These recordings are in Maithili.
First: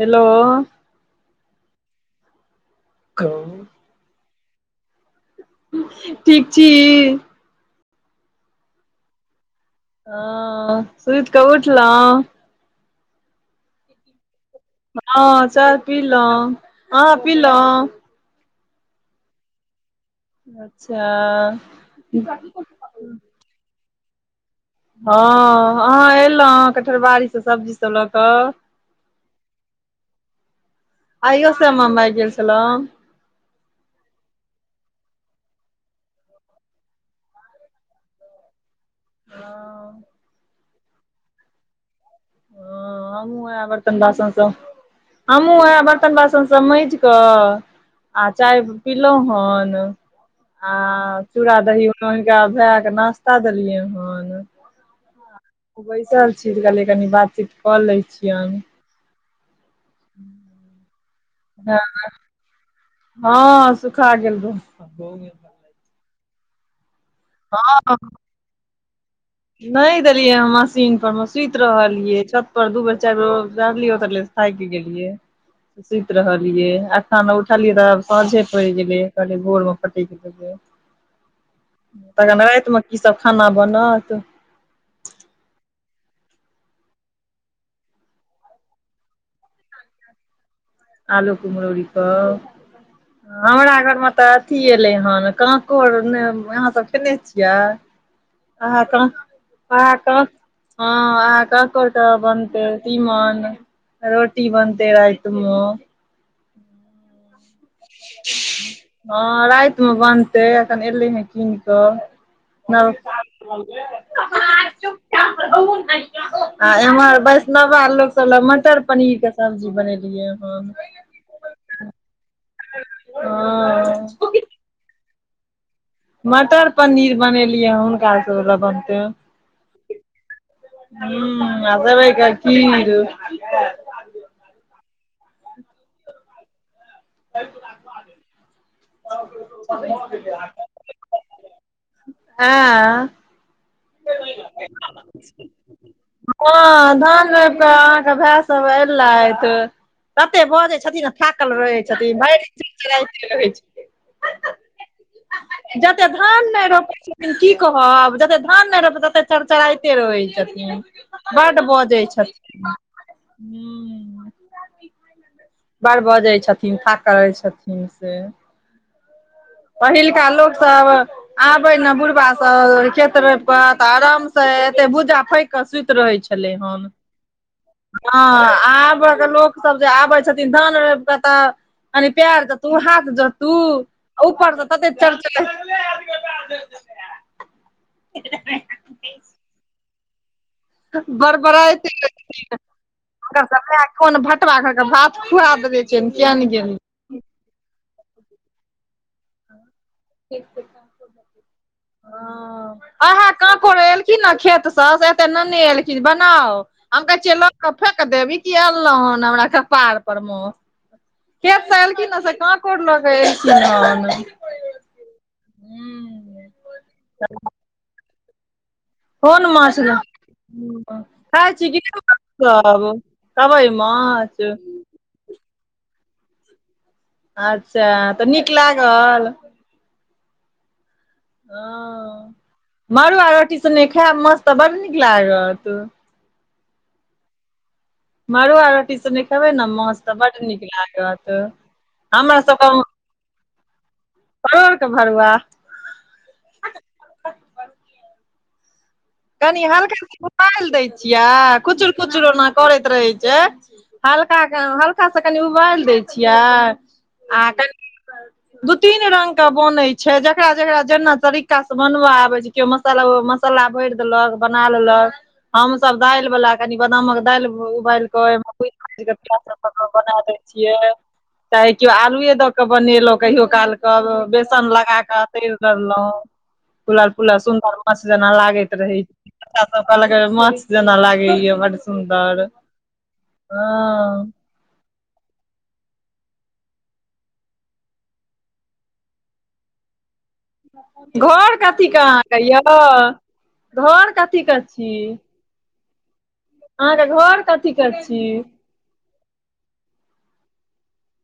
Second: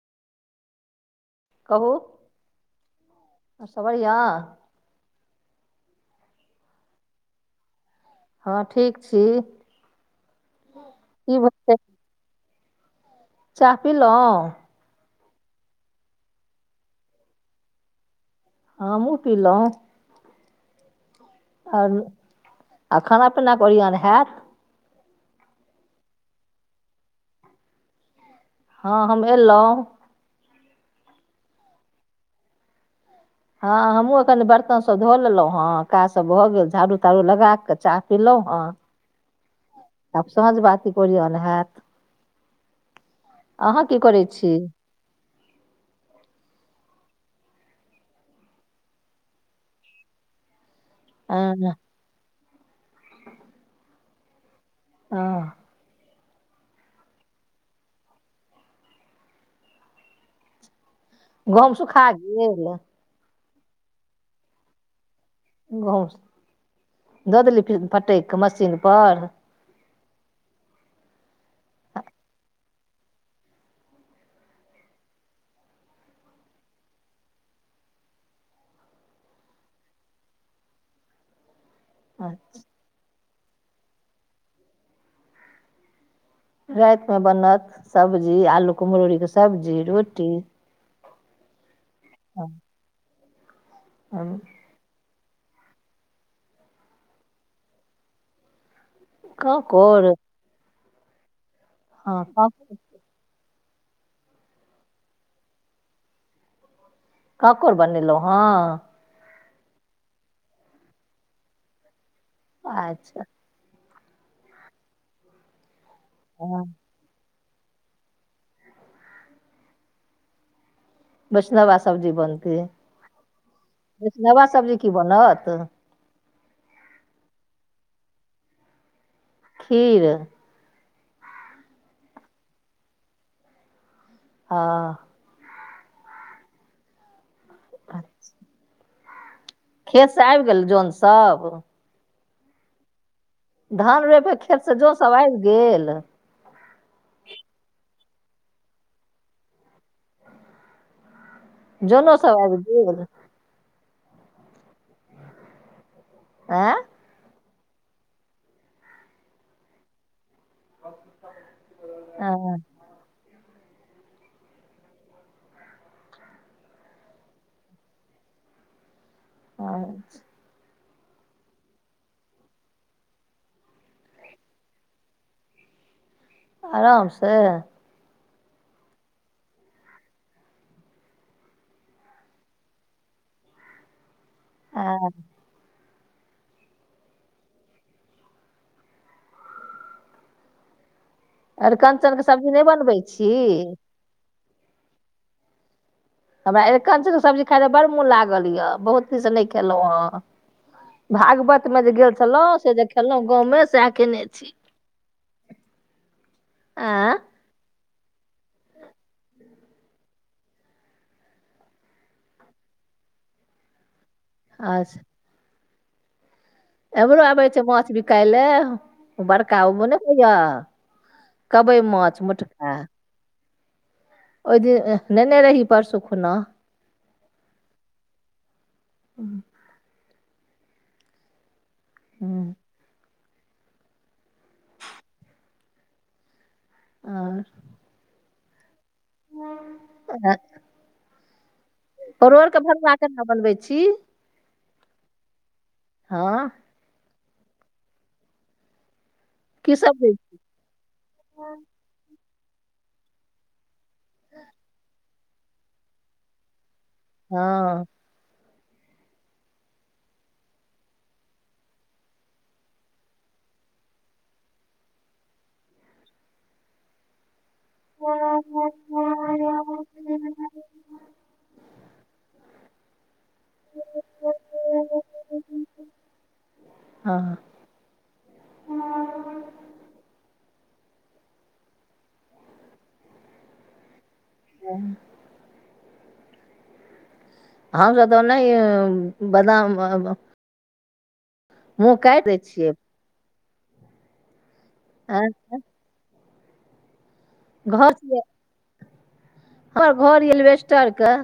हेलो कहू कहु कबड़िया ठीक छी हँ ठीक छी ह सुहित की क भेलै उठलो चाह पिलौ हँ चाह पीलहुँ हँ पिलहुँ हमहु पिलो अच्छा आर आ खाना पीना के ओरिआन हैत हँ अहाँ एलहुँ कटहलबाड़ी सँ सब्जी सब लऽ कऽ हँ हम एलौ अइयो श्यमा माइ गेल छलो हँ हमहूँ कनि बर्तनसभ धो लेलहुँ हँ काज सभ भऽ गेल झाड़ू ताड़ू लगा कऽ चाह पलहुँ हँ हँ आब साँझ बाति के ओरियान हैत ह हमु सब ह अहाँ की बर्तन करै बासन छी हमहुूँ वएह बर्तन बासन सब माइज कऽ आ चाय पीलो हन आ चूड़ा हँ दही हुनका भए क नाास्ता देलियै हन हँ बैसल छी तऽ कहलिय कनि बातचीत कऽ लै छियन [inaudible] गहुम हँ सुखा गेल हँ सुखा गेल गेहू गहुम दऽ देली हँ फटकि कऽ मशीन पर नहि देलियै मशीन पर मे सुति रहलियै छत पर दू बेर चारि बेर रहलियै ओतरलिहन थाइक गैलिए सुति रहलियै अक्खन उठलियै तऽ साँझे पड़ि गेलै कहलियै भोर मे फटेक तखन रातिमे की सब खाना बनत राति मे बनत सब्जी आलू कम्हरौरी के सब्जी रोटी आलू कुम्हरौरी कऽ हम हमरा घर मे तऽ अथि क एले हन कंकोड़ अहां सब खेने छियै अहा क अ काकोर क हँ अहाँ कांकौर हँ बनते काकोर तिमन रोटी बनते राइत म कांकौर बनेलहुँ हॅ हँ रातिमे बनतै एखन एलै हे कीन कऽ अच्छा हँ आ एम्हर बैस इतना बार लोक सब ल मटर पनीर के सब्जी बनेलियए हन वैष्णवा सब्जी बनतै हँ वैष्णवा सब्जी की बनत मटर पनीर बनेलियै हुनका सब बनते खीर ह आब भै का खीर हँ आ [inaudible] [unintelligible] ह [unintelligible] खेत से आबि गेल जौन सब हें धान रोइप क खेत से जौन सब आबि गेल ह धान रोइप के अहाँके भाय सब एलैथ कते बजै छथिन थाकल रहै जनो छथिन सब भैर आबि गेल चिलचिलाती रहै छथिन जते धान नै रोपै छथिन की कहब जते धान नै रोयप तत्ते चड़चराते रहै छथिन बड्ड बजै आँय छथिन हू बर बजै छथिन थाकल रहै छथिन से पहिलका लोक सब आबै न बुढ़बा सब खेत रोप क त आराम से एते भूजा फैक क सुत रहे छै छलले हन आराम से हँ आबके लोक सब जे आबै छथिन धान रौप क तऽ अ प्यर जतू हाथ जतू उपर स तैत चरचरै बरबराईत अरिकंचन के सब्जी एलखिन नहि बनबै छी कोन भटवा घर के भात खुआ देबै हमरा एरंकच के सब्जी खाय ल बड़ मोन लागल य बहुत दिन स नहि खेलहु ह ठ भागवत मे जे गेल छलौं से जे खेलहुं ओहे गाँव मे काकोर सह खेने छी एलखिन खेत स ननै एलखिन बनाउ आँ हमकहै छियै क फेेक देव ई की अनलौ हन हमरा कपार पर मे खेतसँ एलखिन न से काँकौर ल क एलखिन हन आ हू एमरो आबै छै माछ बिकाय लए कोन बड़का मछ ओ नहि होइय खा छी कि कबै माछ नै मोटका ओ कबइ माँ छ ओहि दिन नेने रही परसू खुना अच्छा तऽ नीक लागल ओ मड़ुआ रोटी सने खायब मा छतऽ बड नीक लागत आ मड़ुआ रोटी सने खेबै ने माछ तऽ बड्ड नीक लागत हमरा परोरके भरुआ केना बनबै छी परोरके भरुआ हँ कनि की सब हल्का दै छी? उबालदय छियै कुचुर कुचुर ओना करैत रहै छै हल्का हल्का स कनि उबालि दै छियै आ कनि हँ दू तीन रंग के बनय छै जेकरा जेकरा जेना तरीका स बनवा आबै छै केओ मसाला मसाला भरि बना लेलक हम सब दालि बला क नि बदामक दाल उबाल क ओ कुटक के प्यज सब डाली क बना दय छियै चाहे केओ आलुए दऽ कऽ बनेलहुँ कहियो काल क बेसन लगाक तैर दहुं फुलल हँ फुलल सुन्दर माछ जना लागैत रहै छै बच्चा सब कहलक माछ जेना लागैया बड्ड सुन्दर हँ ह ह त तऽ नहि बादाम घर कथीे मुँह काटि दै अहाँके य छियै घर कथी के छी अच्छा अहाँके घर कथी के घर छियै छी हमर घर एलवेस्टर के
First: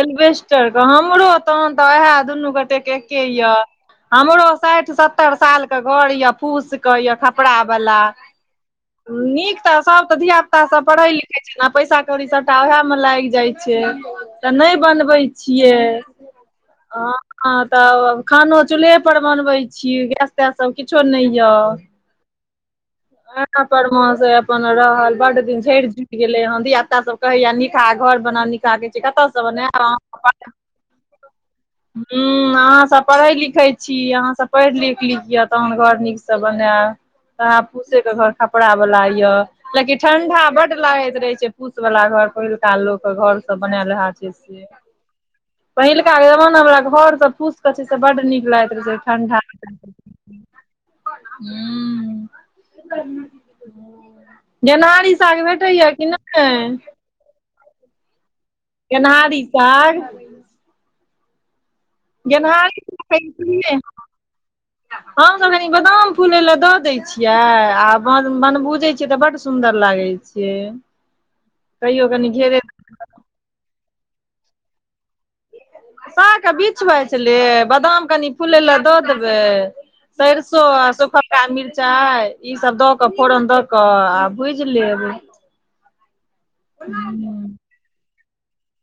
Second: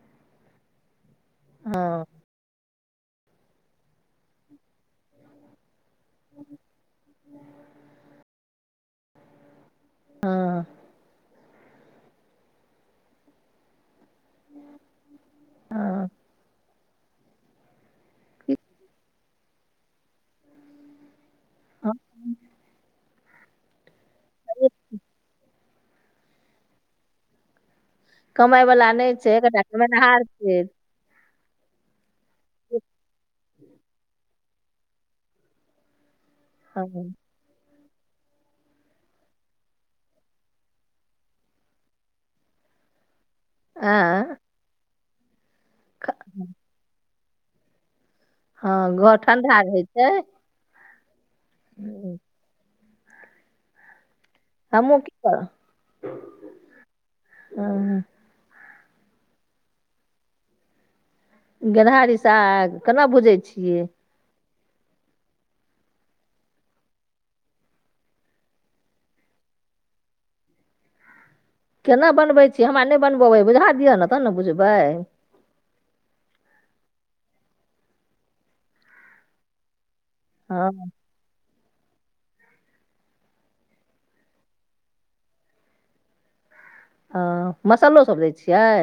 एल्वेस्टरके हमरो तहन तऽ हँ उएह दुनू गोटेके के य हमरो साठि सत्तर साल के घर य फूस के य खपड़ा वाला नीक तऽ सभ तऽ धियापुता सब पढ़ै लिख खै छै नऽ पैसा कौड़ी सबटा ओएह मे लागि जाइ छै तऽ नहि बनबै छियै हँ हँ तब खानो चूल्हे पर बनबै छियै गैस तैस सब किछो नहि य [unintelligible] पर म अपन रहल बड्ड दिन झड़ि झुरि गेलै हन धिया पुता सब कहैये नीक निकहा घर बनाउ कमाय निकहा वला कहै छियै नहि छै कतसँ एकटा बनाएब कमेनहार [unintelligible] छै हूंम्म अहाँ सब पढ़ै लिखै छी अहाँसभ पढ़ि लिख लिय तहन घर नीक स सब बनेब हँ वैहे फुसे के घर खपड़ा वाला य लेकिन ठंडा बड्ड लागैत रहे छै फुस वाला घर पहिलका लोक के घर आ, बनेलहा छै से पहिलका ख- जबाना बला घर सब फुस के छै से बड्ड नीक लागैत रहै हँ छै घर ठण्डा ठण्ढा [unintelligible] हूंम्म हमहूँ की गेनहारी साग करब भेटैये कि नहि हँ गेनहारी साग गेनहारी साग गेनहारी केना भुजै छियै हम तऽ कनी बादाम फूलै ले दऽ दै छियै आ बन बन बूजै छियै तऽ बड्ड सुन्दर लागैत छै छै केना बनबै छियै हमरा नहि बनब अबैये बुझा दिअ ने तहन ने बुझबै सागके बिछ बाछि लेब बादाम कनी फुलै लए दऽ देबै सरसो हँ आ सुखल का मिरचाइ ईसभ दऽ कऽ फोरन दऽ कऽ आ भुजि लेब हूँ हँ मसालो सब दै छियै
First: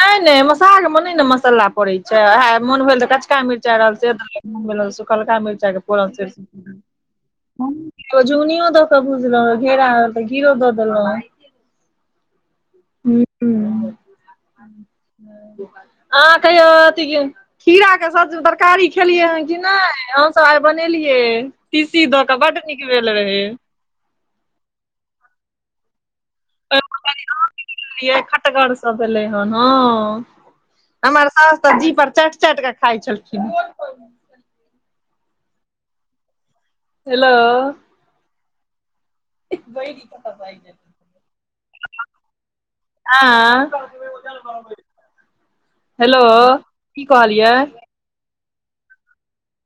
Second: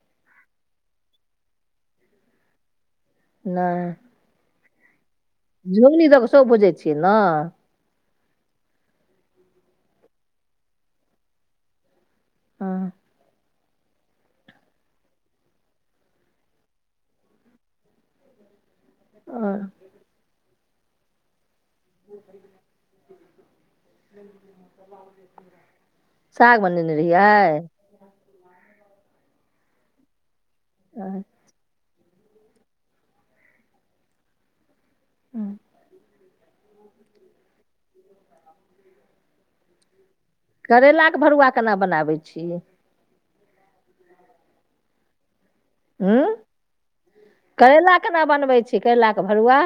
नहि नहि सागमे नहि ने मसाला पड़ैत छै उएह मोन भेल तऽ कचका मिर्चाइ नहि रहल से दऽ देलौं सुखलका मिर्चाइके झुङ्गनी फोरन दऽ कऽ सेरसो सेहो भुजै छियै ने तेलमे तो झुगनियों दऽ केऽ भुजि लेलौं घेरा आएल तऽ घीरो दऽ देलौं हँ हूंम्म अहाँ कहियो अथिके खीरा के सब्जी बरक तरकारी खेलियै हन की हँ, नहि हम सब आइ बनेलियै तीसी दऽ के बड्ड नीक भेलै रहै साग बनेने रहियै यै खटगर सब भेलै हन हँ हँ, हमर साउस तऽ जी पर चाटि चाटि कऽ खाइ छलखिन हँ हँ हेलो बहिरी करैलाके भरुआ केना बनाबै छीयै आं हेलो की कहलियै ला केना बनबै छै कयलक भरुआ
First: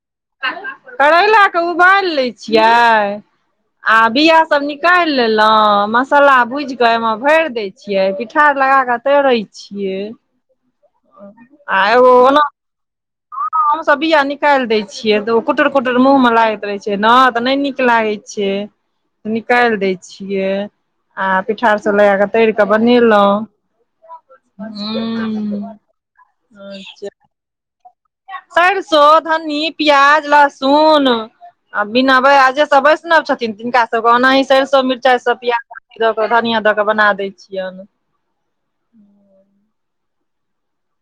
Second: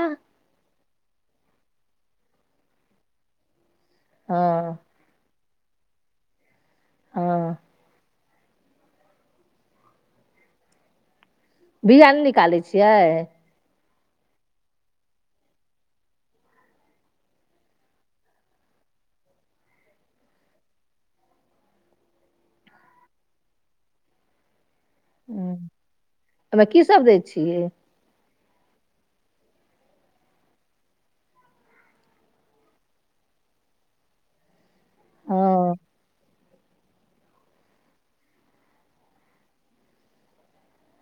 करैला के उबालि लै छियै आ बिआ सब हँ निकालि लेलहु मसला भुज के एमे भरि हँ दय छिय पि ठार लगाक तैरे छियै ह [inaudible] बिया नइ निकालै छियै हमसब बिया निकाइल दै छियै तऽ ओ कुटुर कुटर मुँह में लागैत रहै छै न तऽ नइ नीक लागै छै निकाइल दै छियै आ पिठारसब लगा कऽ तैर कऽ बनेलहुँ हं [inaudible] छि सरिसो धनी पियाज लहसुन आ बिना बेआ आ जे सब वैष्णव छथिन तिनका सबके ओनाहि सरिसो मिरच चाय हँ सब प्याज अी द कऽ धनिया दऽ के बना दै छियन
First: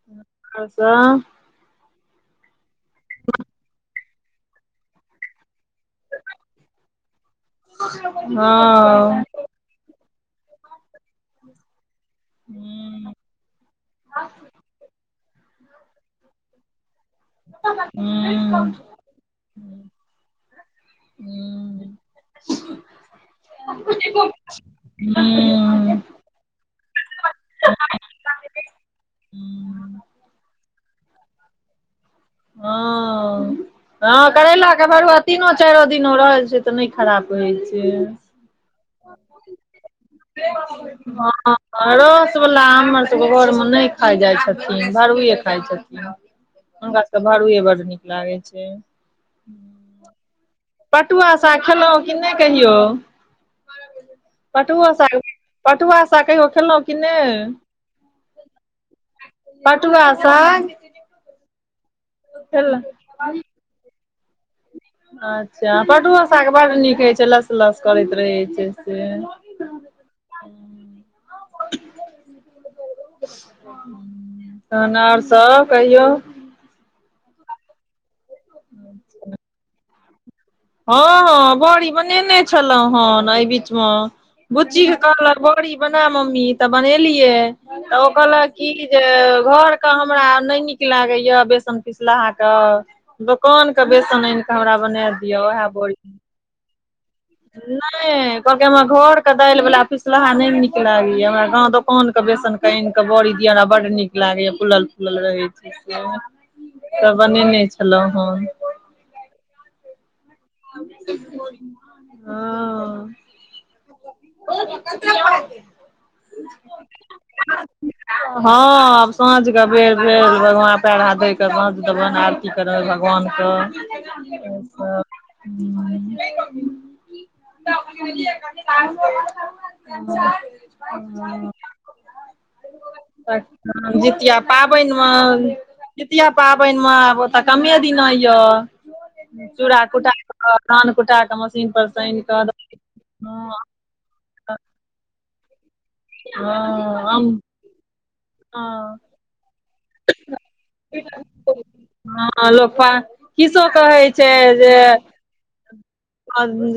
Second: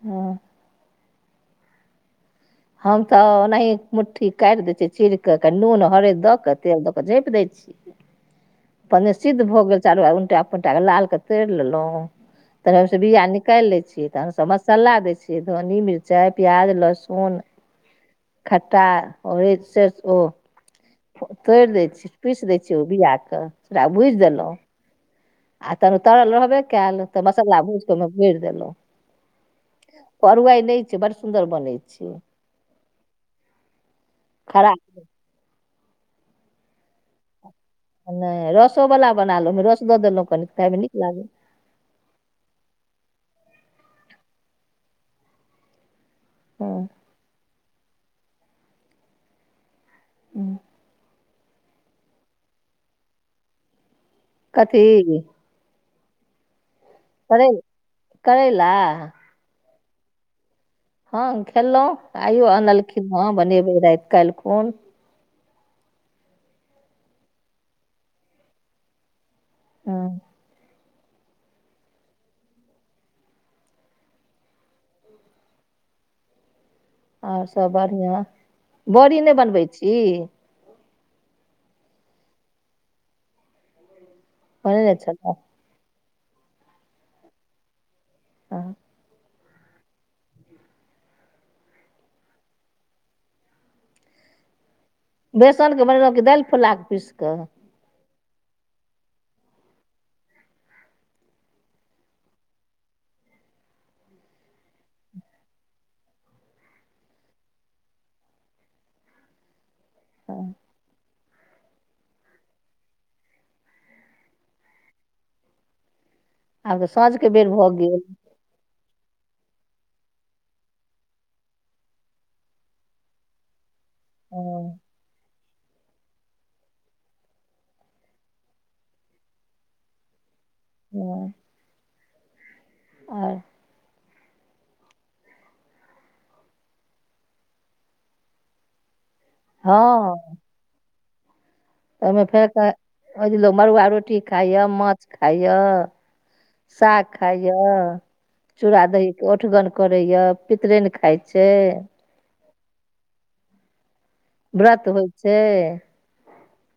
हं [unintelligible] हम तऽ ओनाही मुट्ठी काइट दय छी चीर क कनी नून हरद दऽ कऽ तेल दऽ क झँइप दै छियै हँ भ गेल चारू उलटा पुलटा के लाल के तरि लेलौ [inaudible] तऽ हमस बीआ निकाइल लै छियए तह हमसब मसल्ला दै छिए धनी मिरचाइ प्याज लहसुन [unintelligible] खटा ओय से ओ तोइड़ दै छीय पीस दै छियै ओ बीआ क ओकरा बुझि देलहुँ हं आ तन तरल रहबे कयल तऽ मसल्ला भूइज कऽ ओहिमे भैर देलहुँ हूँ अरुआइ नय छै बड़ सुन्दर बनै छै हँ हँ खराब करैलाके भरुआ तीनो चारो दिन रहैत छै त नय खराप होय छै नहि रसो वाला बना लो ओहिमे रस दऽ देलहुँ कनि खायमे नीक लागल रसवला हमरसबके घरमे नई खाइ जाइ छथिन घरुए खाइ छथिन हँ हुनका सबके भरुए बड्ड नीक लागै छै उं पटुआ साग खेलहुँ कि नई कहियौ कथी पटुआ स पटुआ सा कहियो खेलौहुं कि नई करै करैला पटुआ साग हँ खेल लहुँ आइयो अनलखिन हँ बनेबे राति काईल खुन अच्छा पटुआ साग बड नीक होइ छै लस लस करैत रहै छै से हँ [inaudible] तहन और सब कहियौ और सब बढ़िया बड़ी नई बनबै छी हँ हँ बड़ी बनेने छलहुँं हेन एहि बीच मं बुची बनेने छलहुँ कहलाक बड़ी बना मम्मी तऽ बनेलियै तऽ ओ कहलक की हँ जे घर के हमरा नई नीक लागैया बेसन पिसलाहा कऽ दोकान के बेसन आनि कऽ हमरा बना दे बेसनके बनेलहुँ कि दालि फुलआकऽ पीस कऽ नई कहलकै हमरा घर के दालि वाला पिसलाहा नई नीक लागैया हमरा दोकान के बेसन आईन कऽ बड़ी दिया बड नीक लागैया फूलल फुलल रहै छै से त बनेने छलहुँ हँ [inaudible] हँ [unintelligible] आब तऽ साँझके बेर भऽ गेल हँ आब साँझके बेर भेल भगवान कऽ ऐब पएर हाथ धोई साँझ देबनि आय आरती करब भगवानके हँ हू [unintelligible] [unintelligible] हँ आओर जितिया पाबेन मऽ जितिया पाबेन मऽ आब तऽ कमे दिना यए चूड़ा कुटा हँ कऽ धान कुटा कऽ म तऽ ओहिमे फेर ओहि लोक मड़ुआ रोटी खाइए माछ खाइए हँ साग आम खाइय चूड़ा हँ दही के औठगन करे या पितरेन खाय छै हँ लोका कि सब कहै छै जे व्रत होइ छै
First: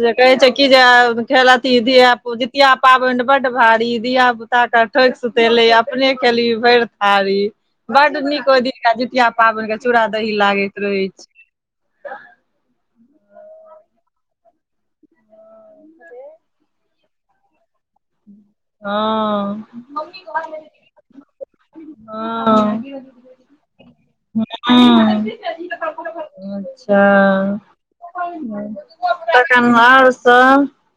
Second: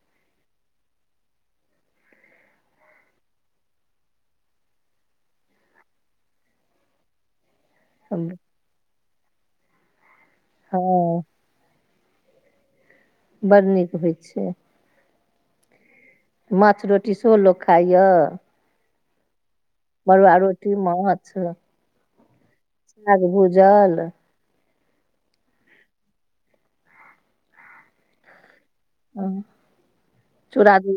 जे कहे छै की जे धिया पु जितिया पाबैन बड भारी धिया पू पुता कऽ ठोक सुतेले अपने केली भैर थारी बड हम्म, नीक ओहि दिनका जितिया पाबैन के चूड़ा दही लागैत रहै हँ छै बड़ नीक होइ छै [unintelligible] माछ रोटी सेहो लोक खाइय ह मरुआ रोटी माछ हँ साग भूजल हु अच्छा तखन आओर सब चुरा धही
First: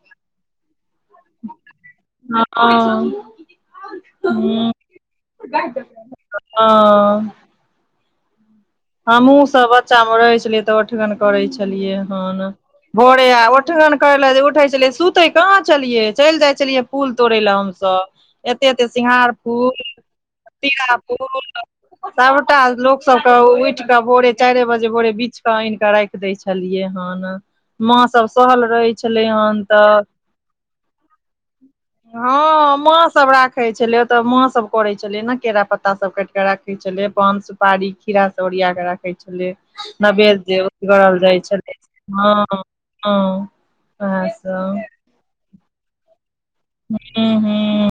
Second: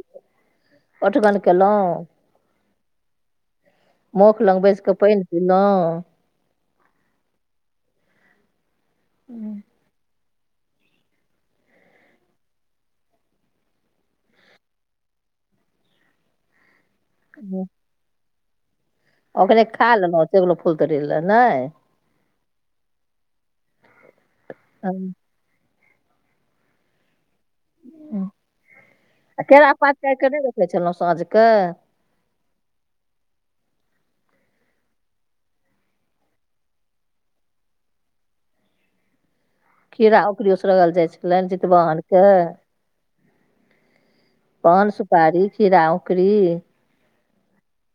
ओठगन केलौ हँ मोख लग बैस कऽ पाईनि पीलहुँ हँ हमहूँ सब बच्चामे रहै छलियै तऽ ओठगन करै छलियै हन भोरे आ ओठगन करै लए उठै छलियै सुतै कहाँ छलियै चैल जाइ छलियै फूल तोड़य लए हमसभ एते एते सिंघार ओकरे फूल खा लेलहुँ टेबुल फुल तीरा तोड़ि ले फूल नहि सबटा लोक सबके उठ कऽ भोरे चारे बजे हँ। भोरे बीस क आनि कऽ राख दै छलियै हन माँ सब सहल रहै छलै आ हन केरा तऽ पात काटि कऽ नहि रखै छलहुँ साँझके ह माँ सब राखे छलै ओतऽ माँ सब करे छलिय ने केरा पत्ता सब काट के राखे छलियै पान सुपारी खीरा से ओरिया के राखे छलै खीरा नैवेद्य अकुरी जे उसरगल उजगरल जाइ छलनि छलै जितवाहनके ह ह उएह सब पान सुपारी खीरा औकरी [unintelligible]